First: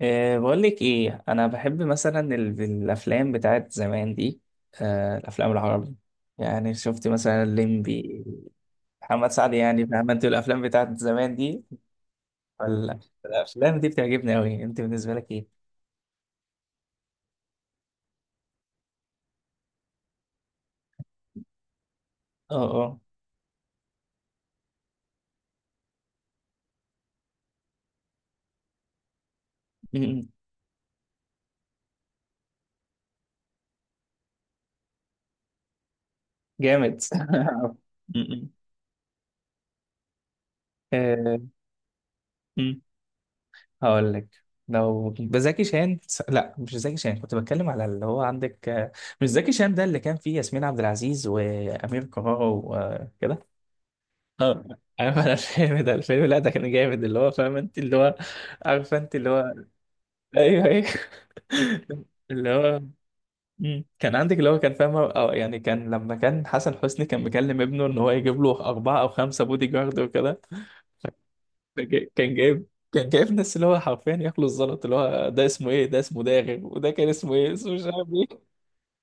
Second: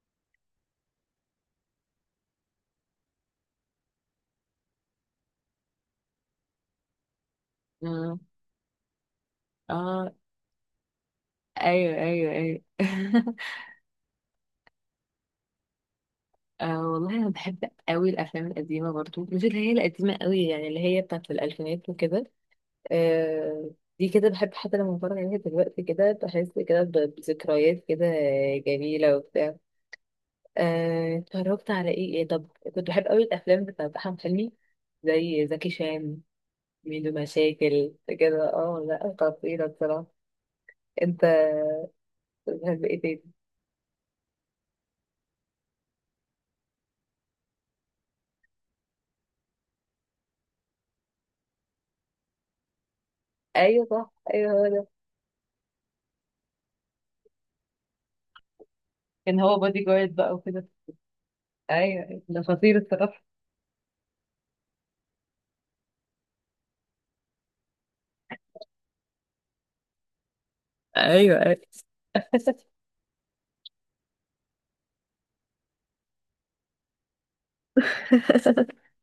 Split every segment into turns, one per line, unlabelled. بقول لك ايه، انا بحب مثلا الافلام بتاعت زمان دي. الافلام العربي، يعني شفت مثلا
اه
الليمبي محمد سعد. يعني فاهم
اه
انت الافلام بتاعت زمان دي
ايوه ايوه ايوه
ولا؟ الافلام دي بتعجبني قوي، انت بالنسبه لك ايه؟
آه والله انا بحب قوي الافلام القديمه برضو، مش اللي هي القديمه قوي، يعني اللي هي بتاعت الالفينات وكده.
اه. اه.
آه دي كده بحب، حتى لما بتفرج عليها دلوقتي كده بحس كده بذكريات كده جميله وبتاع.
م-م.
اتفرجت على ايه ايه؟ طب كنت بحب قوي الافلام بتاعت احمد حلمي، زي زكي شان،
جامد
ميدو مشاكل
م-م.
كده. اه لا، خطيره بصراحه. انت
أه م.
بتحب ايه تاني؟
هقول لك، لو بزكي شان، لا مش زكي شان، كنت بتكلم على اللي هو عندك، مش زكي شان ده اللي كان فيه ياسمين عبد العزيز وامير كرارة وكده.
ايوه صح، ايوه
اه،
هو ده.
عارف انا الفيلم ده، الفيلم لا ده كان جامد، اللي هو فاهم انت، اللي هو عارفه انت اللي
كان
هو.
هو بودي جارد بقى
ايوه
وكده.
ايوه
ايوه أيوة، ده
اللي
خطير
هو
الصراحه.
كان عندك اللي هو كان فاهم، أو يعني كان لما كان حسن حسني كان مكلم ابنه ان هو يجيب له اربعه او خمسه بودي جارد وكده.
ايوه ايوه
كان جايب، كان جايب ناس اللي هو حرفيا ياكلوا الزلط. اللي هو ده اسمه ايه؟ ده اسمه داغر، وده كان اسمه ايه؟ اسمه مش عارف.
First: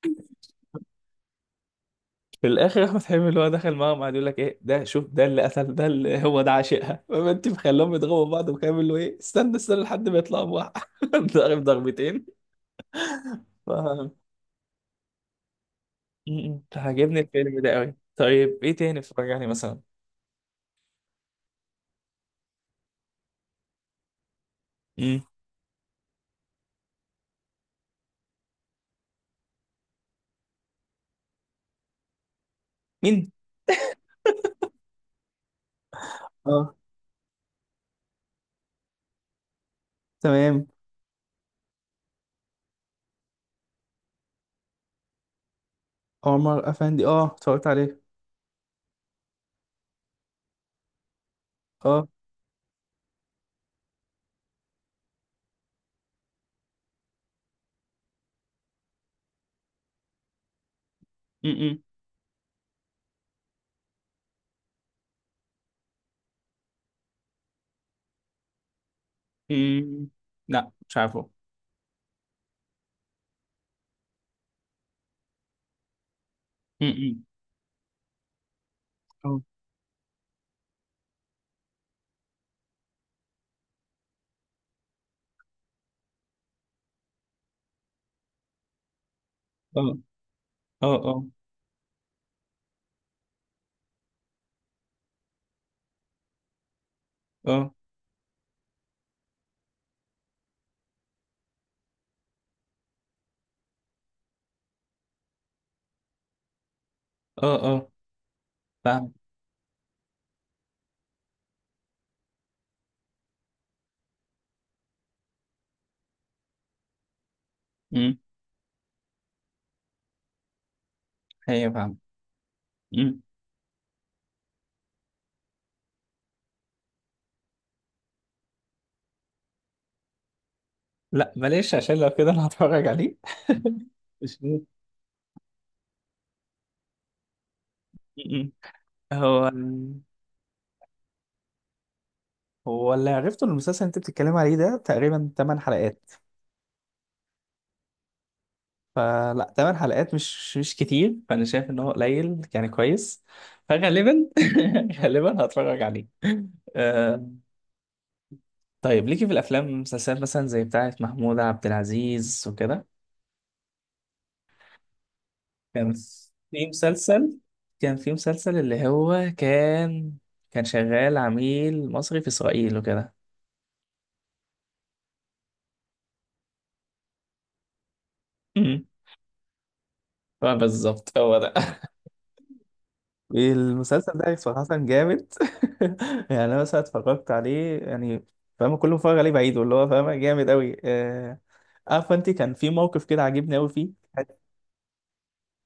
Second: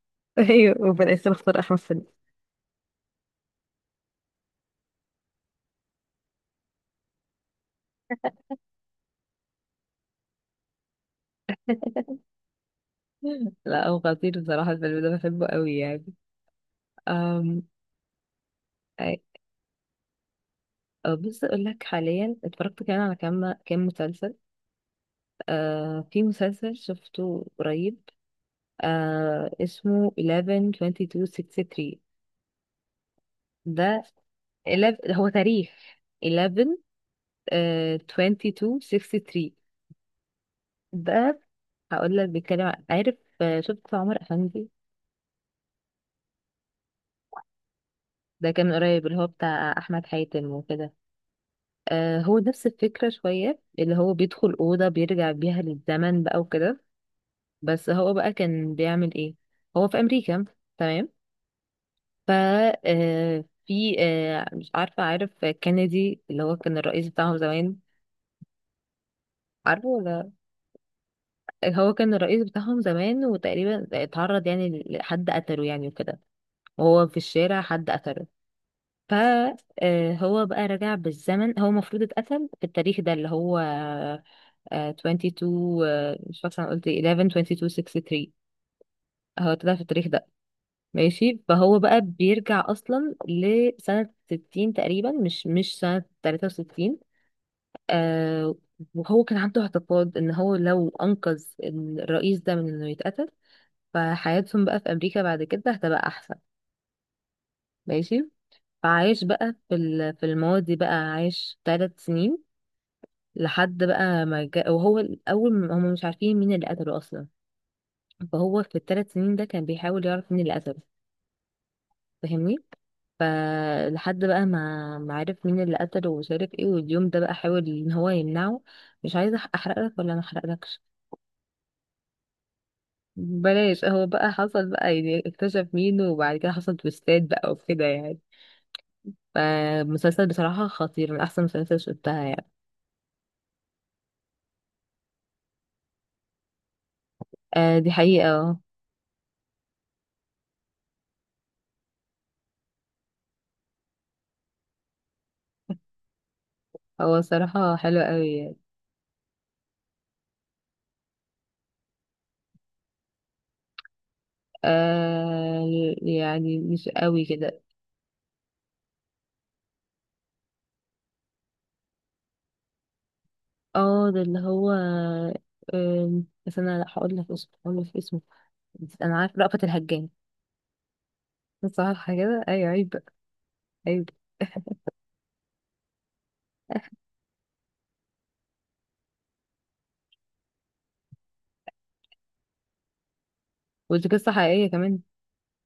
ايوه وبدأ يصير اختار احمد سعيد.
في الاخر احمد حلمي اللي هو دخل معاهم، قعد يقول لك: ايه ده؟ شوف ده اللي قتل ده، اللي هو ده عاشقها، فما انت مخليهم يضربوا بعض؟ وكامل اللي هو ايه، استنى استنى لحد ما يطلعوا بواحد. ضارب ضربتين. ف
لا هو
م-
خطير بصراحه، الفيلم ده بحبه قوي يعني.
عاجبني الفيلم
أم...
ده قوي. طيب ايه تاني اتفرج
أي-
عليه مثلا؟
أه، بص اقول لك، حاليا اتفرجت كمان على كام كام مسلسل.
م.
في مسلسل شفته قريب، اسمه 11-22-63.
مين؟
ده 11 هو تاريخ 11
اه،
، 22 63.
فاهم.
ده هقول لك بيتكلم عارف، شفت عمر أفندي؟
عمر افندي، اه اتفرجت عليه.
ده كان من قريب، اللي هو بتاع أحمد حاتم وكده.
اه.
هو نفس الفكرة شوية، اللي هو بيدخل أوضة بيرجع بيها للزمن بقى وكده. بس هو بقى كان بيعمل إيه؟ هو في أمريكا، تمام.
م- م.
ف آه، في آه، مش عارفة عارف كينيدي اللي هو كان الرئيس بتاعهم زمان؟ عارفه
م.
ولا؟
لا مش عارفه.
هو كان الرئيس بتاعهم زمان، وتقريبا اتعرض يعني لحد قتله يعني وكده،
م-
وهو في
م.
الشارع حد قتله.
اه.
فهو بقى رجع بالزمن. هو المفروض اتقتل في التاريخ ده اللي هو 22 ، مش فاكره انا قلت ايه، 11 22 63. هو اتقتل
اه
في التاريخ ده،
اه. اه
ماشي. فهو بقى بيرجع اصلا لسنه 60 تقريبا، مش سنه 63.
اه.
آه. وهو كان عنده اعتقاد ان هو لو انقذ الرئيس ده من انه يتقتل، فحياتهم بقى في امريكا بعد كده هتبقى احسن،
اه. اه،
ماشي.
فاهم.
فعايش بقى في في الماضي بقى، عايش 3 سنين، لحد بقى ما جا... وهو الاول هم مش عارفين مين اللي قتله اصلا.
امم.
فهو في الثلاث سنين ده كان بيحاول يعرف مين اللي قتله،
ايوه فاهم.
فاهمني؟
امم.
فلحد بقى ما عرف مين اللي قتله ومش عارف ايه، واليوم ده بقى حاول ان هو يمنعه. مش عايزه احرق لك ولا ما احرقلكش؟
لا بلاش، عشان لو كده انا هتفرج عليه.
بلاش. هو بقى
اسمه
حصل بقى يعني اكتشف مين، وبعد كده حصل تويستات بقى وكده يعني.
م-م. هو.
فمسلسل بصراحة خطير، من أحسن مسلسل شفتها يعني.
هو اللي عرفته إن المسلسل اللي انت بتتكلم عليه ده تقريبا 8 حلقات.
آه دي حقيقة، اه.
فلا، 8 حلقات مش كتير، فانا شايف ان هو قليل يعني، كويس. فغالبا غالبا هتفرج عليه.
هو
آه.
الصراحة حلو قوي.
طيب ليكي في الافلام والمسلسلات مثلا زي بتاعه محمود عبد العزيز وكده؟
آه
كان
يعني
في
مش قوي
مسلسل،
كده.
كان في مسلسل اللي هو كان كان شغال عميل مصري في اسرائيل وكده.
اه، ده اللي هو بس انا، لا هقول لك اسمه، هقول لك اسمه.
م.
بس انا عارف، رأفت الهجان.
بالظبط هو ده
صح كده ايوه، عيب بقى. ايوه.
المسلسل ده صراحة جامد. يعني أنا مثلا اتفرجت عليه يعني، فاهم؟ كل ما اتفرج عليه بعيده اللي هو فاهم، جامد أوي. عارفة أنت كان في موقف كده عاجبني أوي فيه.
ودي قصة حقيقية كمان.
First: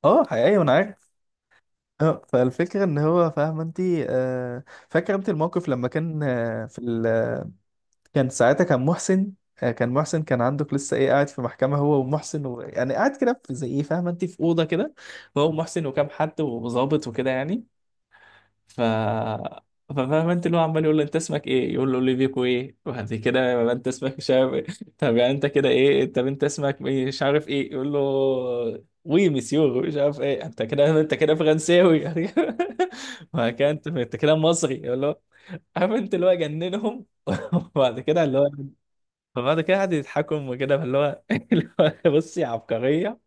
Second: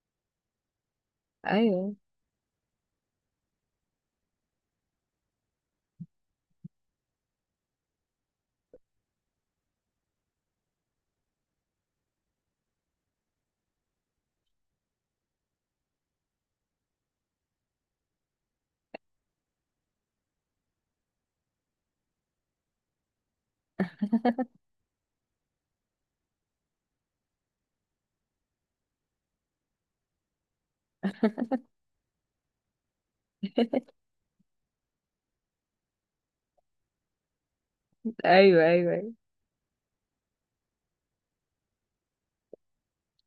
أه حقيقي، وأنا عارف.
ايوه
فالفكرة إن هو فاهم أنت، آه، فاكر أنت الموقف لما كان، كان ساعتها كان محسن، كان محسن، كان عندك لسه إيه، قاعد في محكمة هو ومحسن، يعني قاعد كده في زي إيه، فاهم أنت، في أوضة كده، هو ومحسن وكام حد وظابط وكده يعني. ف ففاهم انت، اللي هو عمال يقول له: انت اسمك ايه؟ يقول له: اوليفيكو ايه. وبعد كده يبقى انت اسمك مش عارف ايه طب يعني انت كده ايه؟ طب انت اسمك مش عارف ايه؟ يقول له: وي مسيو مش عارف ايه. انت كده، انت كده فرنساوي يعني. وهكذا، انت كده مصري يقول له. عارف انت، اللي هو جننهم وبعد كده اللي هو،
ايوه ايوه ايوه.
فبعد كده قعدوا يضحكوا وكده، فاللي هو اللي هو بصي عبقرية.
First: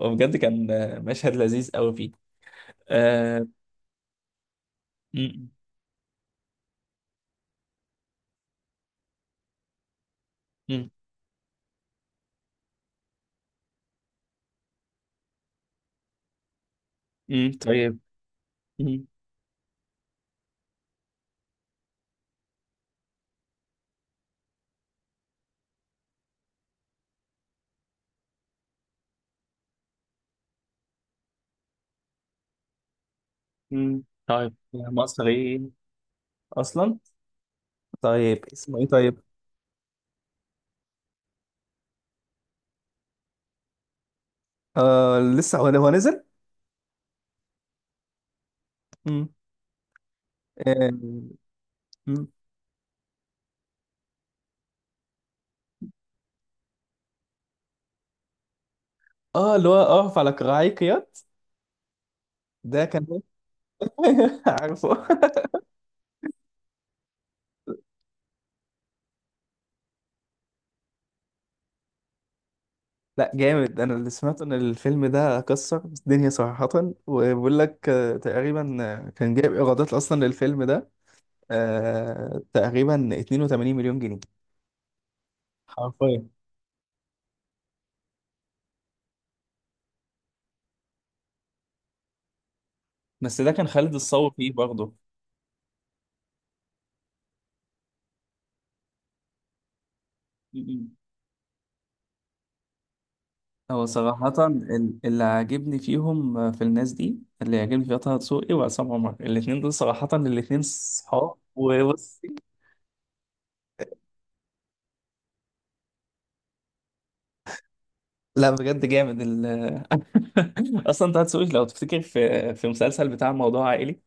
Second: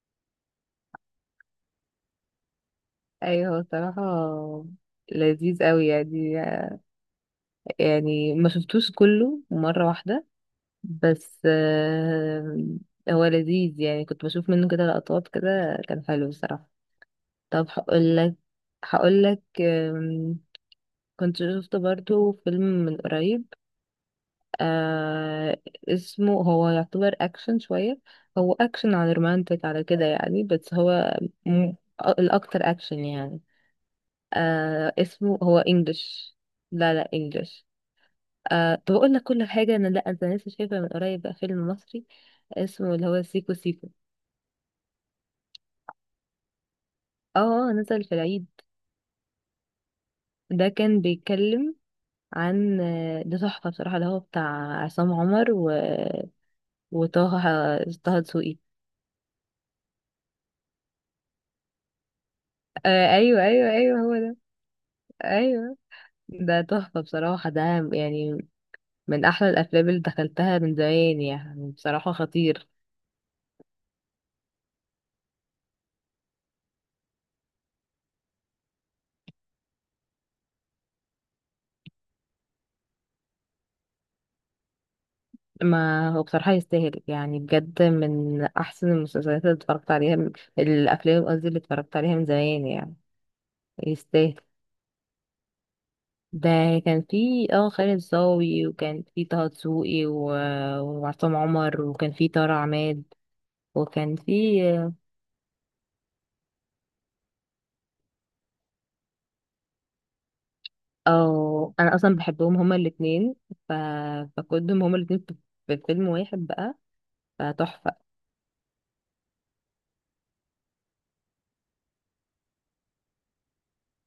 وبجد كان مشهد لذيذ قوي فيه. آه...
ايوه هو صراحة
م-
لذيذ قوي يعني. يعني ما شفتوش كله مرة واحدة،
م-
بس آه هو لذيذ يعني. كنت بشوف منه كده لقطات كده، كان حلو الصراحة. طب
طيب.
هقول لك، كنت شفت برضو فيلم من قريب، آه اسمه، هو يعتبر اكشن شوية، هو اكشن على رومانتك على كده يعني، بس هو م- الاكتر اكشن يعني.
طيب مصر
اسمه هو
ايه
انجلش. لا
اصلا؟
لا انجلش.
طيب اسمه ايه
طب اقول
طيب؟
لك كل حاجة، انا لا، انت لسه شايفة من قريب بقى فيلم مصري اسمه اللي هو سيكو سيكو؟
آه، لسه، هو هو نزل.
اه. نزل في العيد.
مم.
ده
اه.
كان بيتكلم
مم.
عن، ده تحفة بصراحة اللي هو بتاع عصام عمر و... وطه دسوقي.
اللي هو اقف على كراعي قياد، ده كان هو.
أيوه أيوه أيوه، هو ده.
عارفه.
أيوه، ده تحفة بصراحة ده، يعني من أحلى الأفلام اللي دخلتها من زمان يعني، بصراحة خطير.
لا جامد، انا اللي سمعت ان الفيلم ده كسر الدنيا صراحة. وبيقول لك تقريبا، كان جايب ايرادات اصلا للفيلم ده آه تقريبا 82 مليون جنيه
ما هو
حرفيا.
بصراحة يستاهل، يعني بجد من أحسن المسلسلات اللي اتفرجت عليها الأفلام قصدي اللي اتفرجت عليها من زمان يعني،
بس ده كان خالد الصاوي
يستاهل.
فيه برضه.
ده كان في اه خالد صاوي، وكان في طه دسوقي و... وعصام عمر، وكان في طارق عماد
هو
وكان
صراحة
في
اللي عاجبني فيهم، في الناس دي اللي عاجبني فيها طه دسوقي وعصام عمر، الاتنين دول صراحة الاتنين صحاب
اه انا اصلا
وبص.
بحبهم هما الاتنين. ف... فكنتهم هما الاتنين في في فيلم واحد بقى، فتحفة.
لا بجد جامد أصلا طه دسوقي لو تفتكر في مسلسل بتاع موضوع عائلي،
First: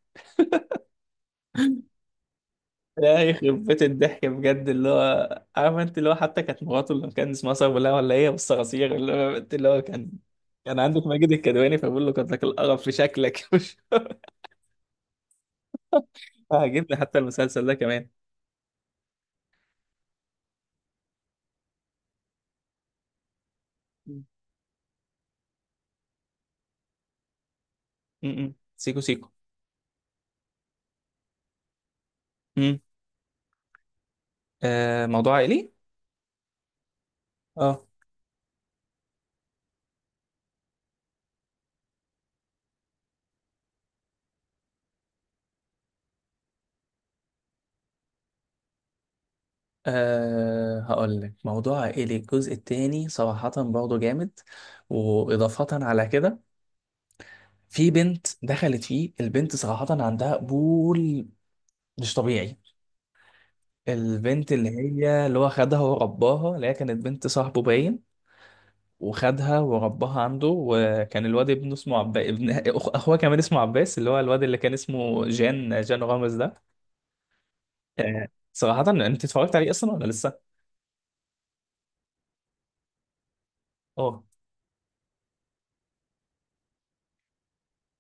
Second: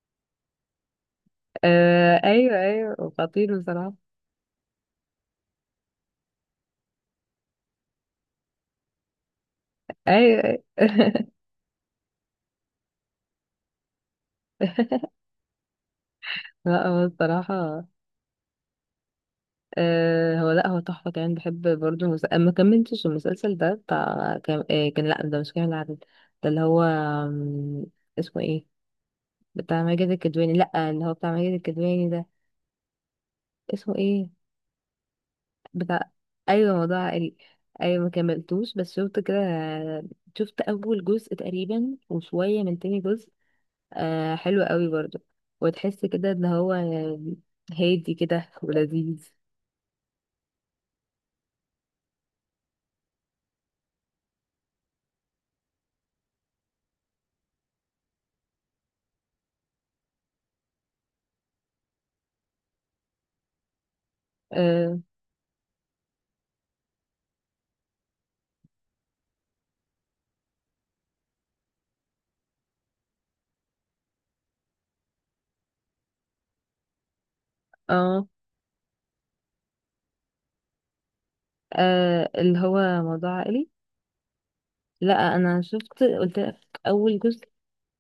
آه ايوه ايوه
يا
خطير
يخرب بيت
بصراحة،
الضحك بجد. اللي هو عارف انت، اللي هو حتى كانت مراته اللي كان اسمها صغيرة ولا هي بس صراصير. اللي هو انت اللي هو كان،
ايوه ايوه
كان عندك ماجد الكدواني، فبقول له: قد لك القرف في شكلك مش
لا
عاجبني؟
هو
حتى المسلسل ده
الصراحة،
كمان.
آه هو لا هو تحفة. كمان بحب برضه ما كملتش المسلسل ده
م-
بتاع، كان لا، ده مش كامل العدد. ده اللي هو اسمه
م.
ايه؟
سيكو سيكو.
بتاع ماجد الكدواني. لا، اللي هو بتاع ماجد الكدواني ده
م.
اسمه ايه؟
آه، موضوع عائلي.
بتاع، ايوه، موضوع عائلي.
اه.
ايوه ما كملتوش، بس شفت كده. شفت اول جزء تقريبا وشويه من تاني جزء. آه حلو قوي برضو، وتحس كده ان هو هادي كده ولذيذ.
أه، هقول لك، موضوع عائلي الجزء التاني صراحة برضه جامد. وإضافة على كده، في بنت دخلت فيه، البنت صراحة عندها قبول مش طبيعي. البنت اللي
آه،
هي اللي هو خدها ورباها، اللي هي كانت بنت صاحبه باين، وخدها ورباها عنده. وكان الواد ابنه اسمه عباس، ابن اخوه كمان اسمه عباس، اللي هو الواد اللي كان اسمه جان، جان رامز ده.
اه
أه. صراحة انت اتفرجت عليه اصلا ولا لسه؟
اه، اللي هو موضوع عائلي.
اه.
لا انا شفت قلت لك، اول جزء،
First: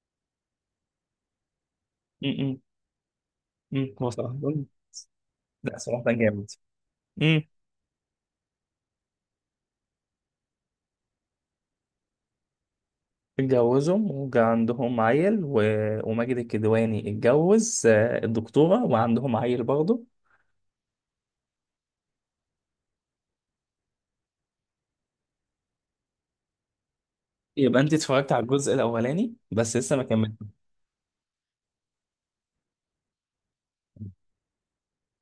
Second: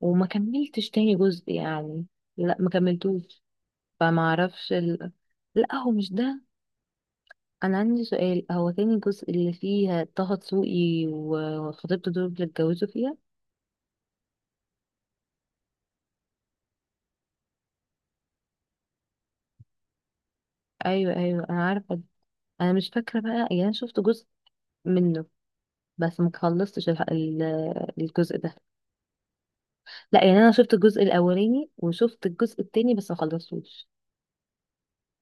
وما كملتش تاني جزء يعني.
م-
لا
م-
ما كملتوش.
م. هو
فما
صراحة،
اعرفش لا
لا
هو
صلاح ده
مش ده.
جامد. امم.
انا عندي سؤال، هو تاني جزء اللي فيها طه دسوقي وخطيبته دول اللي اتجوزوا فيها؟
اتجوزوا وجا عندهم عيل وماجد الكدواني اتجوز الدكتورة وعندهم عيل برضه.
ايوه ايوه انا عارفه ده. انا مش فاكره بقى يعني، انا شفت جزء منه بس ما خلصتش
يبقى انت اتفرجت
الجزء
على
ده.
الجزء الاولاني بس لسه ما
لا
كملت؟
يعني انا شفت الجزء الاولاني وشفت الجزء التاني بس ما خلصتوش.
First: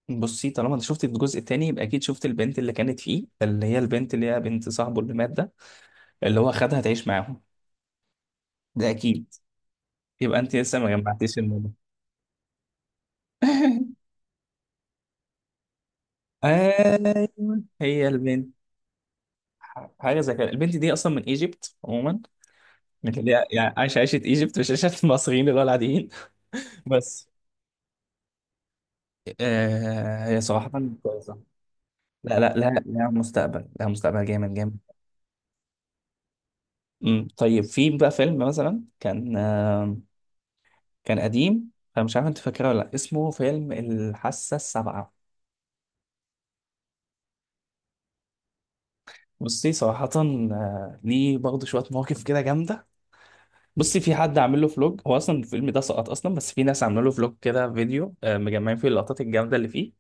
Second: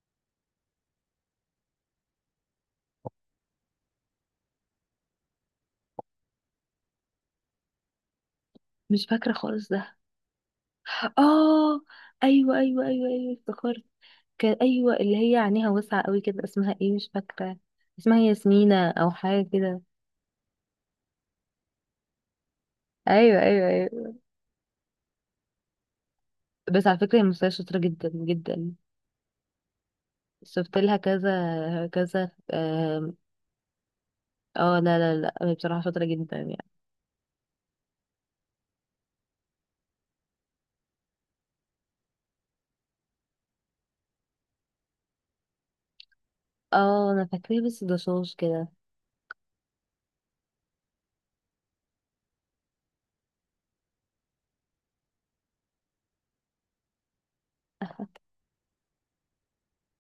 بصي، طالما انت شفت الجزء التاني يبقى اكيد شفت البنت اللي كانت فيه، اللي هي البنت اللي هي بنت صاحبه اللي مات ده، اللي هو خدها تعيش معاهم، ده
مش
اكيد.
فاكره خالص ده.
يبقى انت لسه ما جمعتيش الموضوع.
اه ايوه ايوه ايوه ايوه افتكرت. كان ايوه اللي هي عينيها واسعه قوي كده، اسمها ايه مش فاكره.
ايوه هي
اسمها
البنت.
ياسمينة او حاجه كده.
حاجه زي كده. البنت دي اصلا من ايجيبت عموما، من اللي
ايوه
هي
ايوه
يعني عايشه
ايوه.
عيشه ايجيبت مش عيشه المصريين اللي هو العاديين.
بس على فكرة هي
بس
ممثلة شاطرة جدا جدا.
آه، هي صراحة
شفت لها
كويسة.
كذا كذا
لا
اه.
مستقبل، لا مستقبل جامد جامد.
لا لا لا، هي بصراحة شاطرة جدا يعني.
أمم، طيب في بقى فيلم مثلا كان آه، كان قديم، انا مش عارف انت فاكره ولا لا، اسمه فيلم الحاسة السابعة.
اه انا فاكراه بس ده شوش كده.
بصي صراحة آه ليه برضه شوية مواقف كده جامدة. بصي، في حد عامل له فلوج. هو اصلا الفيلم ده سقط اصلا، بس في ناس عامله له فلوج كده، فيديو آه مجمعين فيه اللقطات الجامدة اللي فيه.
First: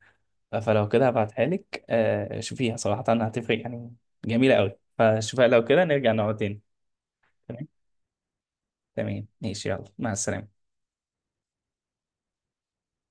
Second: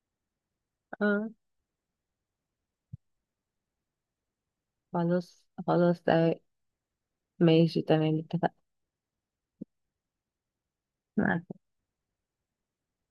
فلو كده
اه
هبعتها لك، آه شوفيها صراحة هتفرق يعني. جميلة قوي،
خلاص
فشوفها. لو كده
خلاص
نرجع
تمام.
نقعد تاني. تمام.
ماشي تمام اتفقنا.
تمام ماشي، يلا مع السلامة.